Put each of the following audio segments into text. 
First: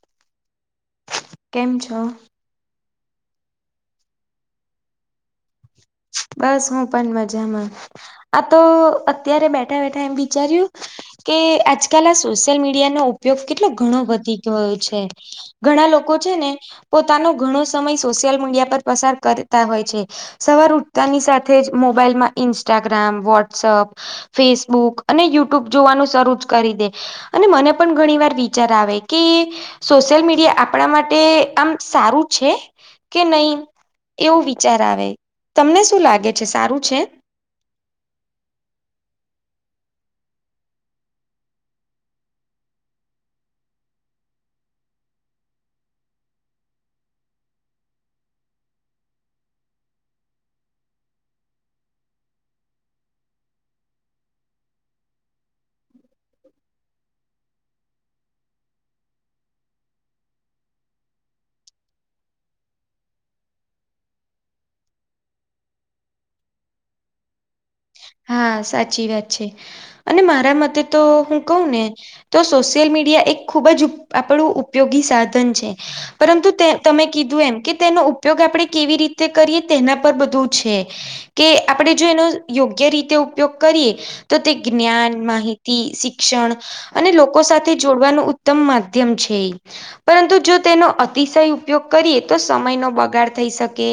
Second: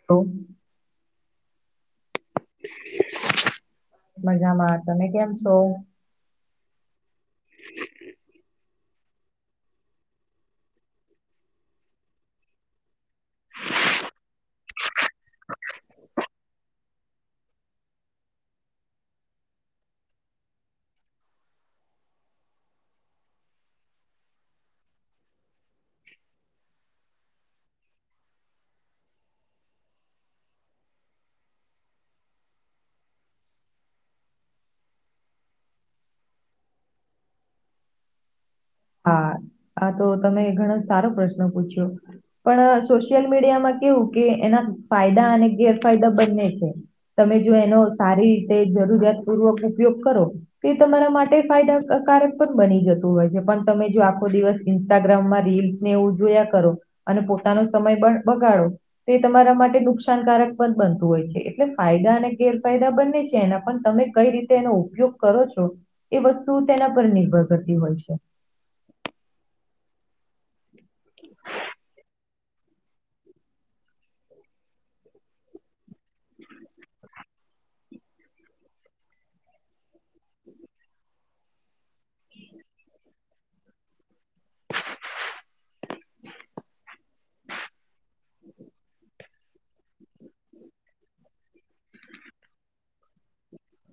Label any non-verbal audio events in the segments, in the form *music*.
*inaudible* કેમ છો? મજામાં, તમે કેમ છો? બસ હું પણ મજામાં. આ તો અત્યારે બેઠા બેઠા એમ વિ વિચાર્યું- કે, આજકાલ આ સોશિયલ મીડિયાનો ઉપયોગ કેટલો ઘણો વધી ગયો છે. ઘણાં લોકો છે ને- પોતાનો, ઘણો સમય સોશિયલ મીડિયા પર પસાર કરતા હોય છે. સવાર ઉઠ- -તાની સાથે જ, મોબાઈલમાં ઇન્સ્ટાગ્રામ વોટ્સઅપ- ફેસબુક અને યુટ્યુબ જોવાનું શરૂ જ કરી દે. અને મને પણ ઘણી વાર વિચાર આવે કે સોશિયલ મીડિયા આપણા માટે આમ સારું છે કે નહી? એવું વિચાર આવે તમને શું લાગે છે સારું છે? હા આ તો તમે ઘણો સારો પ્રશ્ન પૂછ્યો. પણ સોશિયલ મીડિયામાં કેવું કે એના ફાયદા અને ગેરફાયદા બંને છે. તમે જો એનો સારી રીતે જરૂરિયાત પૂર્વક ઉપયોગ કરો તે તમારા માટે ફાયદાકારક પણ બની જતું હોય છે પણ તમે જો આખો દિવસ ઇન્સ્ટાગ્રામમાં રીલ્સ ને એવું જોયા કરો અને પોતાનો સમય પણ બગાડો તો એ તમારા માટે નુકસાનકારક પણ બનતું હોય છે એટલે ફાયદા અને ગેરફાયદા બંને છે એના પણ તમે કઈ રીતે એનો ઉપયોગ કરો છો એ વસ્તુ તેના પર નિર્ભર થતી હોય છે. હા સાચી વાત છે અને મારા મતે તો હું કઉ ને તો સોશિયલ મીડિયા એક ખૂબ જ ઉપ આપણું ઉપયોગી સાધન છે. પરંતુ તે તમે કીધું એમ કે તેનો ઉપયોગ આપણે કેવી રીતે કરીએ તેના પર બધું છે કે આપણે જો એનો યોગ યોગ્ય રીતે ઉપયોગ કરીએ તો તે જ્ઞાન માહિતી શિક્ષણ અને લોકો સાથે જોડવાનું ઉત્તમ માધ્યમ છે ઈ. પરંતુ જો તેનો અતિશય ઉપયોગ કરીએ તો સમયનો બગાડ થઈ શકે.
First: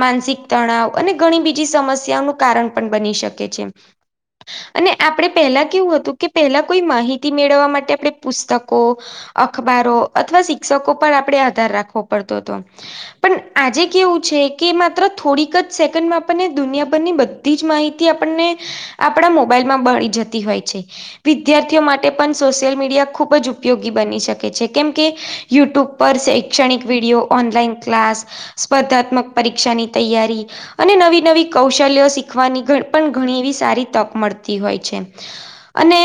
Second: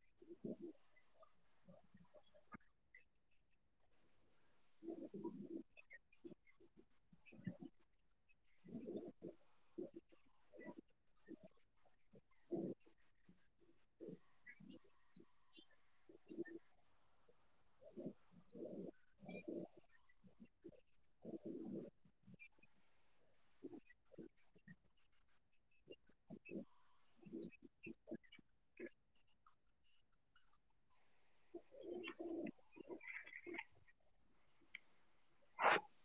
માનસિક તણાવ અને ઘણી બીજી સમસ્યાઓનું કારણ પણ બની શકે છે. અને આપણે પહેલા કેવું હતું કે પેલા કોઈ માહિતી મેળવવા માટે આપણે પુસ્તકો અખબારો અથવા શિક્ષકો પર આપણે આધાર રાખવો પડતો હતો. પણ આજે કેવું છે કે માત્ર થોડીક જ સેકન્ડમાં આપણને દુનિયાભરની બધી જ માહિતી તે આપણને આપણા મોબાઈલ માં મળી જતી હોય છે. વિદ્યાર્થીઓ માટે પણ સોશિયલ મીડિયા ખુબ જ ઉપયોગી બની શકે છે કેમ કે યુટ્યુબ પર શૈક્ષણિક વિડીયો ઓનલાઈન ક્લાસ સ્પર્ધાત્મક પરીક્ષાની તૈયારી અને નવી નવી કૌશલ્ય શીખવાની ઘ પણ ઘણી એવી સારી તક મળતી હોય છે. અને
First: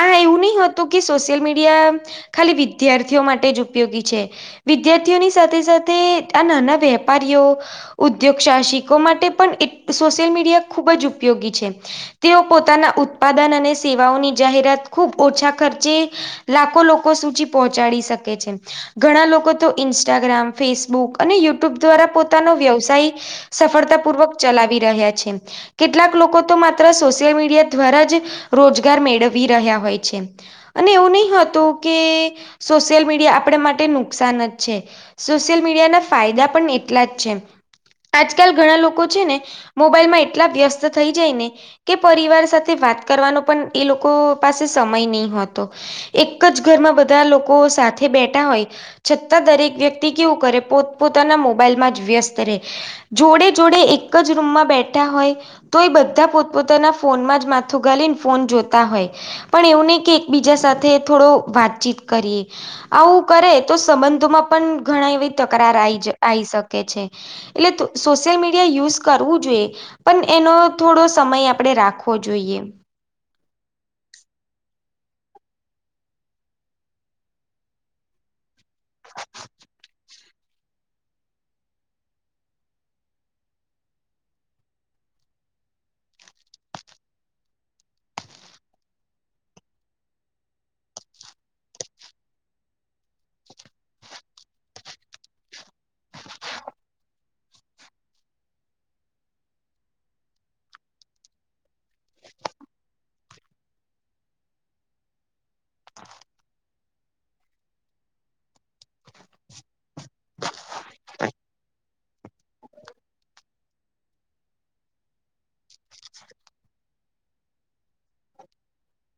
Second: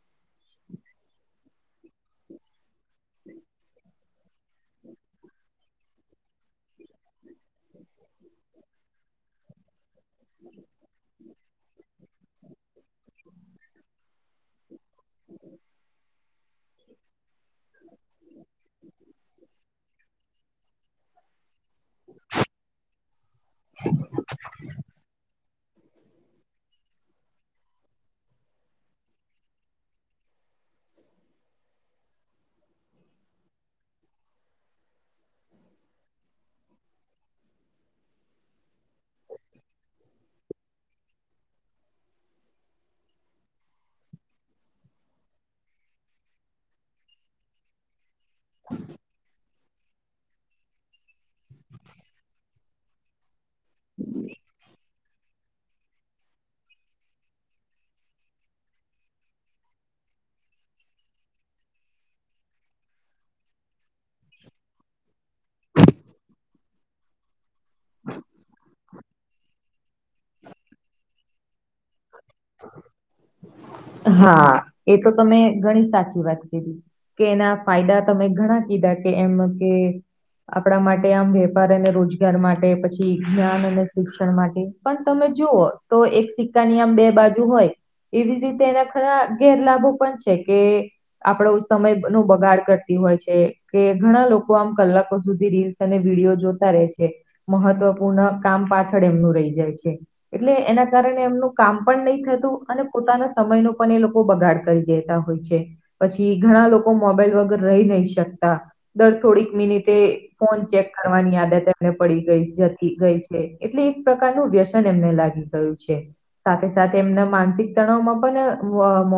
આ એવું ની હત તો કે સોશિયલ મીડિયા ખાલી વિદ્યાર્થીઓ માટે જ ઉપયોગી છે. વિદ્યાર્થીઓની સાથે સાથે આ નાના વેપારીઓ ઉદ્યોગ સાહસિકો માટે પણ એટ સોશિયલ મીડિયા ખુબ જ ઉપયોગી છે. તેઓ પોતાના ઉત્પાદન અને સેવાઓની જાહેરાત ખૂબ ઓછા ખર્ચે લાખો લોકો સુચી પહોંચાડી શકે છે. ઘણા લોકો તો ઇન્સ્ટાગ્રામ ફેસબુક અને યુટ્યુબ દ્વારા પોતાનો વ્યવસાય સફળતા પૂર્વક ચલાવી રહ્યા છે. કેટલાક લોકો તો માત્ર સોશિયલ મીડિયા દ્વારા જ રોજગાર મેળવી રહ્યા હોય છે. અને એવું નહી હોતું કે સોશિયલ મીડિયા આપણે માટે નુકસાન જ છે. સોશિયલ મીડિયાના ફાયદા પણ એટલા જ છે. આજકાલ ઘણા લોકો છે ને મોબાઈલ એટલા વ્યસ્ત થઈ જાય ને કે પરિવાર સાથે વાત કરવાનો પણ એ લોકો પાસે સમય નહીં હોતો. એક જ ઘરમાં બધા લોકો સાથે બેઠા હોય છતાં દરેક વ્યક્તિ કેવું કરે પોત પોતાના મોબાઈલમાં જ વ્યસ્ત રે જોડે જોડે એક જ રૂમમાં બેઠ ઠા હોય તો એ બધા પોતપોતાના ફોન માં જ માથુ ગાળીને ફોન જોતા હોય પણ એવું નહી કે એકબીજા સાથે થોડો વાતચીત કરીએ આવું કરે તો સંબંધોમાં પણ ઘણા એવી તકરાર આઇ જ આઈ શકે કે છે એટલે સોશિયલ મીડિયા યુઝ કરવું જોઈએ પણ એનો થોડો સમય આપણે રાખવો જોઈએ હા એ તો તમે ઘણી સાચી વાત કીધી કે એના ફાયદા તમે ઘણા કીધા કે એમ કે આપણા માટે આમ વેપાર અને રોજગાર માટે પછી જ્ઞાન અને શિક્ષણ માટે પણ તમે જુઓ તો એક સિક્કાની આમ બે બાજુ હોય એવી રીત તેના ગણા ગેરલાભો પણ છે કે આપણો સમય નું બગાડ કરતી હોય છે કે ઘણા લોકો આમ કલાકો સુધી રીલ્સ અને વિડીયો જોતા રહે છે મહત્વપૂર્ણ કામ પાછળ એમનું રહી જાય છે એટલે એના કારણે એમનું કામ પણ નહી થતું અને પોતાના સ સમયનું પણ એ લોકો બગાડ કરી દેતા હોય છે પછી ઘણા લોકો મોબાઈલ વગર રહી નહી શકતા દર થોડીક મિનિટે ફોન ચેક કરવાની આદત એમને પડી ગઈ જતી ગઈ છે એટલે એક પ્રકારનું વ્યસન એમને લાગી ગયું છે સાથે સાથે એમના માનસિક તણાવમાં અને વ મ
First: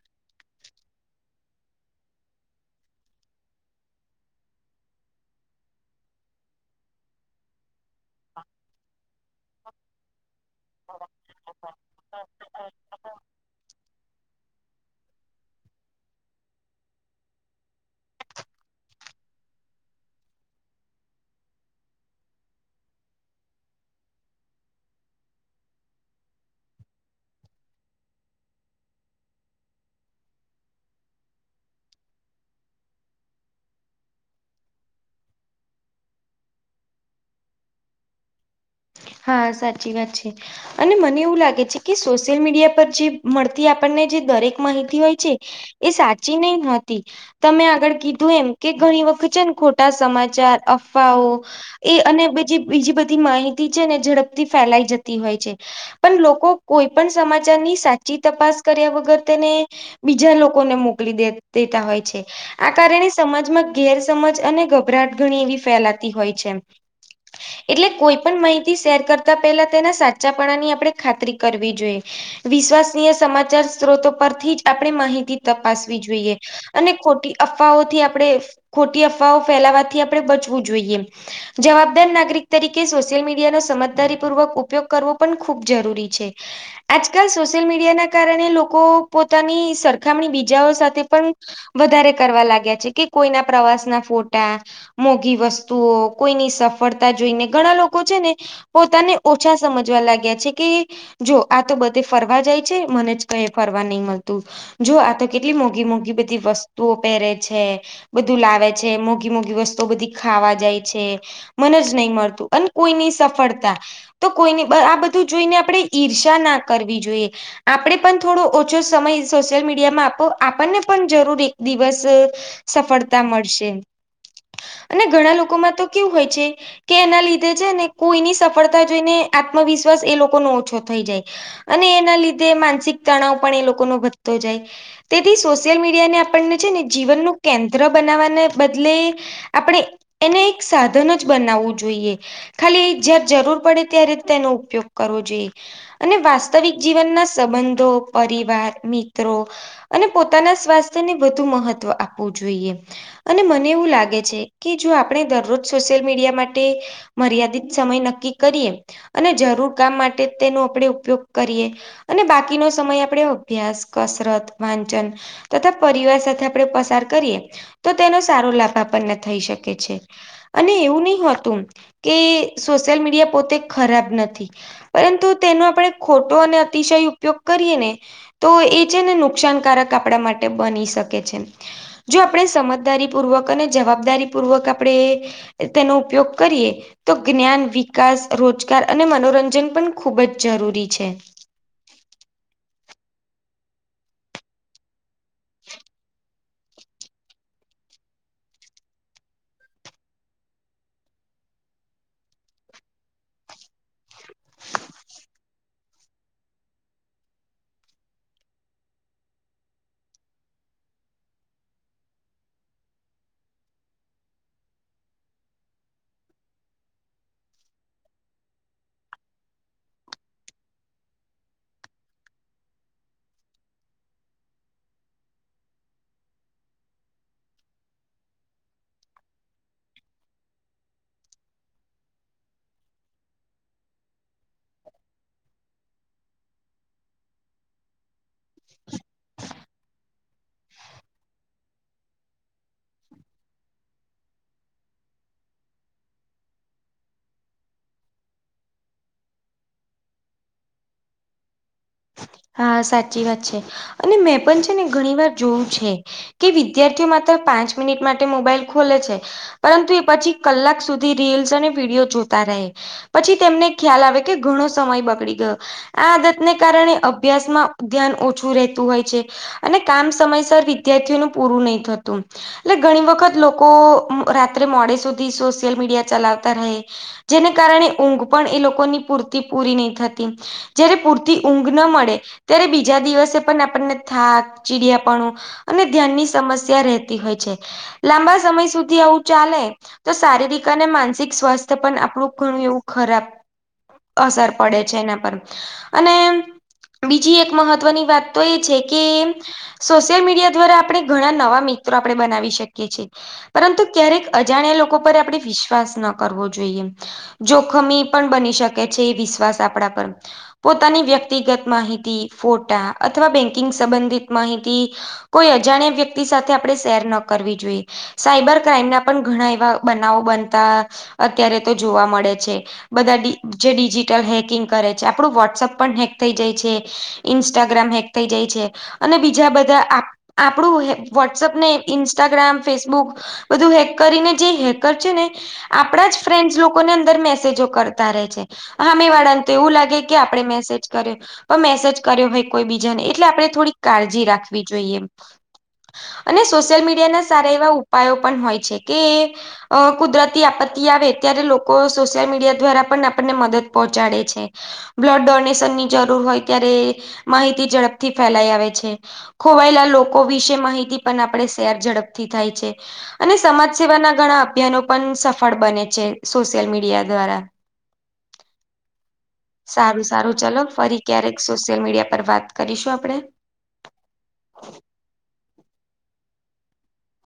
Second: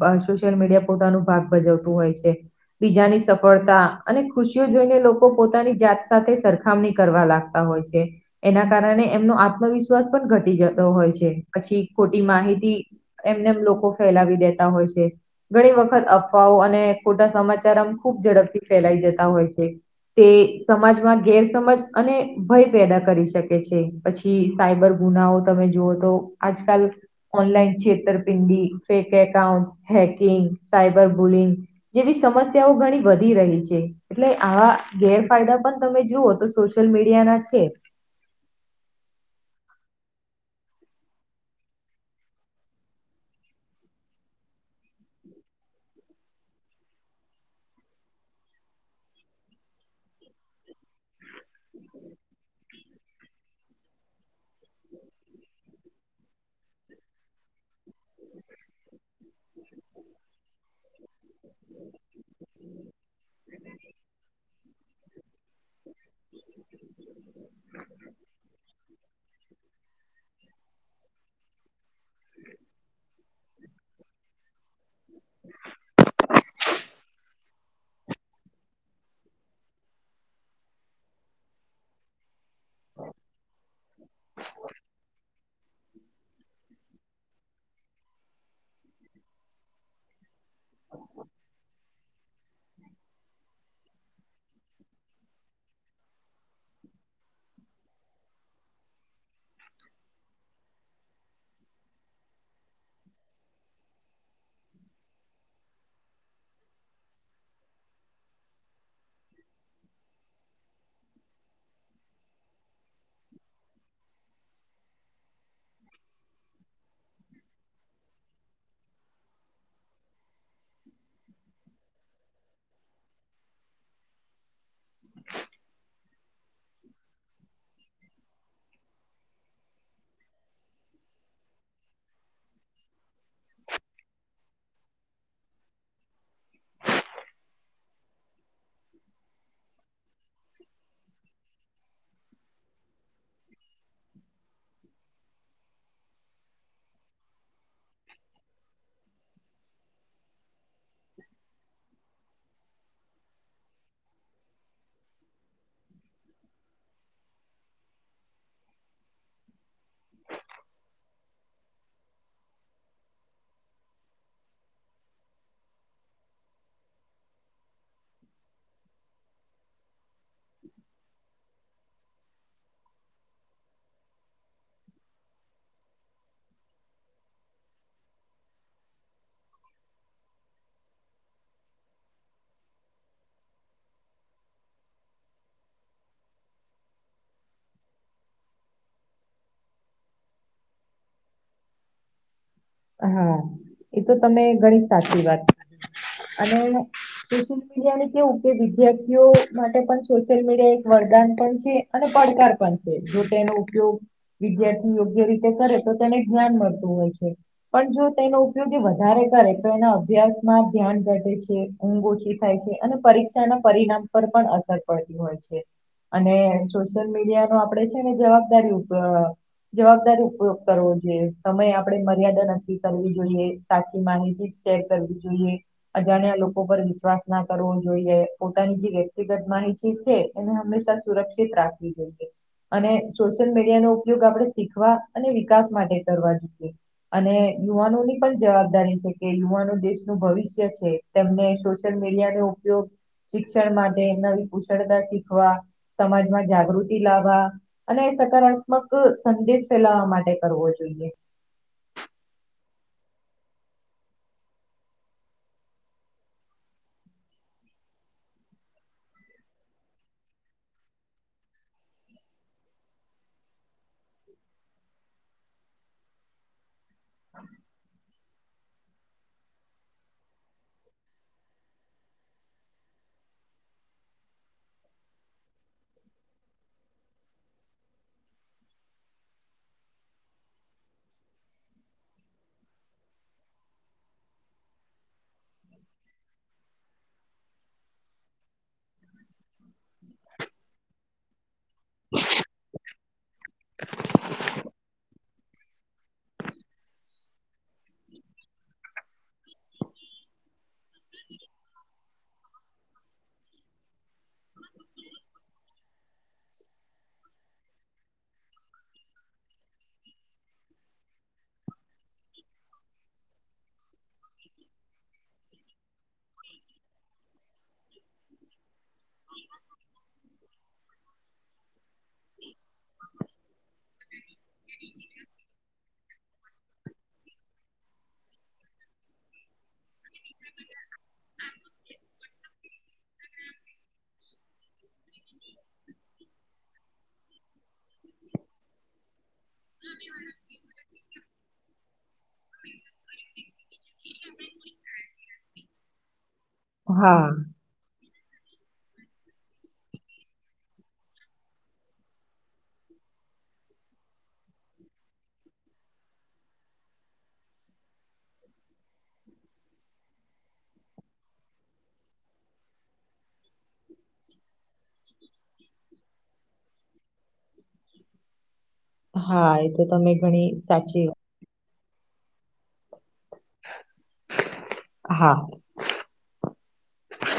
અ સોશિયલ મીડિયા પોતાનું ભાગ ભજવતું હોય છે બીજાની સફળતા અને ખુશીઓ જોઈને લોકો પોતાની જાત સાથે સરખામણી કરવા લાગતા હોય છે એ એના કારણે એમનો આત્મવિશ્વાસ પણ ઘટી જતો હોય છે પછી ખોટી માહિતી એમને એમ લોકો ફેલાવી દેતા હોય છે ઘણી વખત અફવાઓ અને ખોટા સમાચાર આમ ખુબ ઝડપથી ફેલાઈ જતા હોય છે તે સમાજમાં ગેરસમજ અને ભય પેદા કરી શકે છે પછી સાયબર ગુનાઓ તમે જોઓ તો આજકાલ ઓનલાઈન છેત તરપિંડી fake account hacking cyber bullying જેવી સમસ્યાઓ ઘણી વધી રહી છે એટલે આવા ગેરફાયદા પણ તમે જુઓ તો સોશિયલ મીડિયાના છે હા સાચી વાત છે અને મને એવું લાગે છે કે સોશિયલ મીડિયા પર જે મળતી આપણને જે દરેક માહિતી હોય છે એ સાચી નહી હોતી તમે આગળ કીધું એમ કે ઘણી વખત છે ને ખોટા સમાચાર અફવાઓ એ અને બીજી બીજી બધી માહિતી છે ને ઝડપથી ફેલાઈ જતી હોય છે પણ લોકો કોઈ પણ સમાચારની સાચી તપાસ કર્યા વગર તેને બીજા લોકોને મોકલી દે દેતા હોય છે આ કારણે સમાજમાં ગેરસમજ અને ગભરાટ ઘણી એવી ફેલાતી હોય છે એટલે કોઈ પણ માહિતી શેર કરતા પેલા તેના સાચાપણા ની આપણે ખાતરી કરવી જોઈએ વિશ્વાસનીય સમાચાર સ્ત્રોતો પરથી જ આપણે માહિતી તપાસવી જોઈએ અને ખોટી અફવાઓથી આપણે ખોટી અફવાઓ ફેલાવાથી આપણે બચવું જોઈએ જવાબદાર નાગરિક તરીકે સોશિયલ મીડિયાનો સમજદારી પૂર્વક ઉપયોગ કરવો પણ ખૂબ જરૂરી છે આજકાલ સોશિયલ મીડિયાના કારણે લોકો પોતાની સરખામણી બીજાઓ સાથે પણ વધારે કરવા લાગ્યા છે કે કોઈના પ્રવાસ ના ફોટા મોઘી વસ્તુઓ કોઈની સફળતા જોઈને ઘણા લોકો લોકો છે ને પોતાને ઓછા સમજવા લાગ્યા છે કે જો આ તો બધે ફરવા જાય છે મને જ કઈ ફરવા નહી મળતું જો આ તો કેટલી મોઘી મોઘી બધી વસ્તુઓ પહેરે છે. બધું લાવે છે મોઘી મોઘી વસ્તુઓ બધી ખાવા જાય છે મનેજ નહી મળતું અને કોઈની સફળતા તો કોઈની આ બધું જોઈને આપણે ઈર્ષા ના કરવી જોઈએ આપણે પણ થોડો ઓછો સમય સોશિયલ મીડિયામાં આપો આપણને પણ જરૂર એક દિવસ સફળતા મળશે અને ઘણા લોકોમાં તો કેવું હોય છે કે એના લીધે છે ને કોઈની સફળતા જોઈને આત્મવિશ્વાસ એ લોકો નો ઓછો થઈ જાય અને એના લીધે માનસિક તણાવ પણ એ લોકો નો વધતો જાય તેથી સોશિયલ મીડિયા ને આપણને છે ને જીવનનું કેન્દ્ર બનાવવાને બદલે આપણે એને એક સાધન જ બનાવવું જોઈએ ખાલી જ્યારે જરૂર પડે ત્યારે તેનો ઉપયોગ કરવો જોઈએ અને વાસ્તવિક જીવનના સંબંધો પરિવાર મિત્રો અને પોતાના સ્વાસ્થ્યને વધુ મહત્વ આપવું જોઈએ અને મને એવું લાગે છે કે જો આપણે દરરોજ સોશિયલ મીડિયા માટે મર્યાદિત સમય નક્કી કરીએ અને જરૂર કામ માટે તેનો આપણે ઉપયોગ કરીએ અને બાકીનો સમય આપડે અભ્યાસ કસરત વાંચન તથા પરિવાર સાથે આપણે પસાર કરીએ તો તેનો સારો લાભ આપણને થઈ શકે છે. અને એવું નય હોતું કે સોશિયલ મીડિયા પોતે ખરાબ નથી પરંતુ તેનો આપણે ખોટો અને અતિશય ઉપયોગ કરીએ ને તો એ છે ને નુકસાનકારક આપણા માટે બની શકે છે. જો આપણે સમજદારી પૂર્વક અને જવાબદારી પૂર્વક આપણે તેનો ઉપયોગ કરીએ તો જ્ઞાન વિકાસ રોજગાર અને મનોરંજન પણ ખૂબ જ જરૂરી છે. હા એતો તમે ઘણી સાચી વાત અને સોશિયલ મીડિયા ને કેવું કે વિદ્યાર્થીઓ માટે પણ સોશિયલ મીડિયા એક વરદાન પણ છે. અને પડકાર પણ છે જો તેનો ઉપયોગ વિદ્યાર્થી યોગ્ય રીતે કરે તો તેને જ્ઞાન મળતું હોય છે. પણ જો તેનો ઉપયોગ એ વધારે કરે તો એના અભ્યાસમાં ધ્યાન ઘટેે છે. ઊંઘ ઓછી થાય છે અને પરીક્ષાના પર પણ અસર પડતી હોય છે. અને સોશિયલ મીડિયા નો આપડે છે ને જવાબદારી ઉપર જવાબદારી ઉપયોગ કરવો જોઈએ સમય આપડે મર્યાદા કર જોઈએ સાચી માહિતી જ શેર કરવી જોઈએ અજાણ્યા લોકો પર વિશ્વાસ ના કરવો જોઈએ પોતાની જે વ્યક્તિગત માહિતી છે. એને હંમેશા સુરક્ષિત રાખવી જોઈએ અને સોશિયલ મીડિયા નો ઉપયોગ આપણે શીખવા અને વિકાસ માટે કરવા જોઈએ. અને યુવાનો ની પણ જવાબદારી છે કે યુવાનો દેશનું ભવિષ્ય છે તેમને સોશિયલ મીડિયાનું ઉપયોગ શિક્ષણ માટે નવી કુશળતા શીખવા સમાજમાં જાગૃતિ લાવા અને સકારાત્મક સંદેશ ફેલાવા માટે કરવો જોઈએ હા સાચી વાત છે અને મેં પણ છે ને ઘણી વાર જોયું છે. કે વિદ્યાર્થીઓ માત્ર પાંચ મિનિટ માટે મોબાઈલ ખોલે છે. પરંતુ એ પછી કલાક સુધી રીલ્સ અને વિડીયો જોતા રહે. પછી તેમને ખ્યાલ આવે કે ઘણો સમય બગડી ગયો આ આદતને કારણે અભ્યાસમાં ધ્યાન ઓછું રહેતું હોય છે અને કામ સમયસર વિદ્યાર્થીઓનું પૂરું નહી થતું. એટલે ઘણી વખત લોકો અ રાત્રે મોડે સુધી સોશિયલ મીડિયા ચલાવતા રહે જેને કારણે ઊંઘ પણ એલોકોની પૂરતી પૂરી નઈ થતી. જયારે પૂરતી ઊંઘ ન મળે ત્યારે બીજા દિવસે પન આપણને થાક, ચીડિયાપણું અને ધ્યાનની સમસ્યા રહેતી હોય છે લાંબા સમય સુધી આવું ચાલે તો શારીરિક અને માનસિક સ્વાસ્થ્ય પન આપણું ઘણું એવું ખરાબ અસર પડે છે એના પર અને બીજી એક મહત્વની વાત તો એ છે કે સોશિયલ મીડિયા દ્વારા આપ આપડે ઘણા નવા મિત્રો આપડે બનાવી શકીએ છીએ. પરંતુ ક્યારેક અજાણ્યા લોકો પર આપણે વિશ્વાસ ન કરવો જોઈએ. જોખમી પણ બની શકે છે એ વિશ્વાસ આપણા પર. પોતાની વ્યક્તિગત માહિત, ફોટા અથવા બેકિંગ સંબંધિત માહિતી કોઈ અજાણ્યા વ્યક્તિ સાથે આપણે શેર ન કરવી જોઈએ. સાયબર ક્રાઈમના પણ ઘણા એવા બનાવો બનતા અત્યારે તો જોવા મળે છે. બધા ડી જે ડિજિટલ હેકિંગ કરે છે, આપણું વોટ્સઅપ પણ હેક થઈ જાય છે, ઈન્સ્ટાગ્રામ હેક થઈ જાય છે અને બીજા બધા આપ આપણું હે વ્હોટસએપ ને ઈન્સ્ટાગ્રામ ને ફેસબુક બધું હેક કરીને જે હેકર છે ને આપણા જ ફ્રેન્ડસ લોકોને અંદર મેસેજો કરતા રહે છે હામે વાળને તો એવું લાગે કે આપડે મેસેજ કર્યો પણ મેસેજ કર્યો હોઈ કોઈ બીજાને એટલે આપણે થોડીક કાળજી રાખવી જોઈએ. અને સોશિયલ મીડિયાના સારા હા એવા ઉપાયો પણ હોય છે કે અ કુદરતી આપત્તિ આવે ત્યારે લોકો સોશિયલ મીડિયા દ્વારા પન આપણને મદદ પહોંચાડે છે. બ્લડ ડોનેશનની જરૂર હોય ત્યારે માહિતી ઝડપથી ફેલાઈ આવે છે. ખોવાયેલા લોકો વિશે માહિતી પણ આપણે શેર ઝડપથી થાય છે. અને સમાજ સેવાના ઘણા અભિયાનો પન સફળ બને છે સોશિયલ મીડિયા દ્વારા. *inaudible* હા, એ તો તમે ઘણી સાચી વાત દરેક સોશિયલ મીડિયા પર વાત કરીશું આપડે. હા.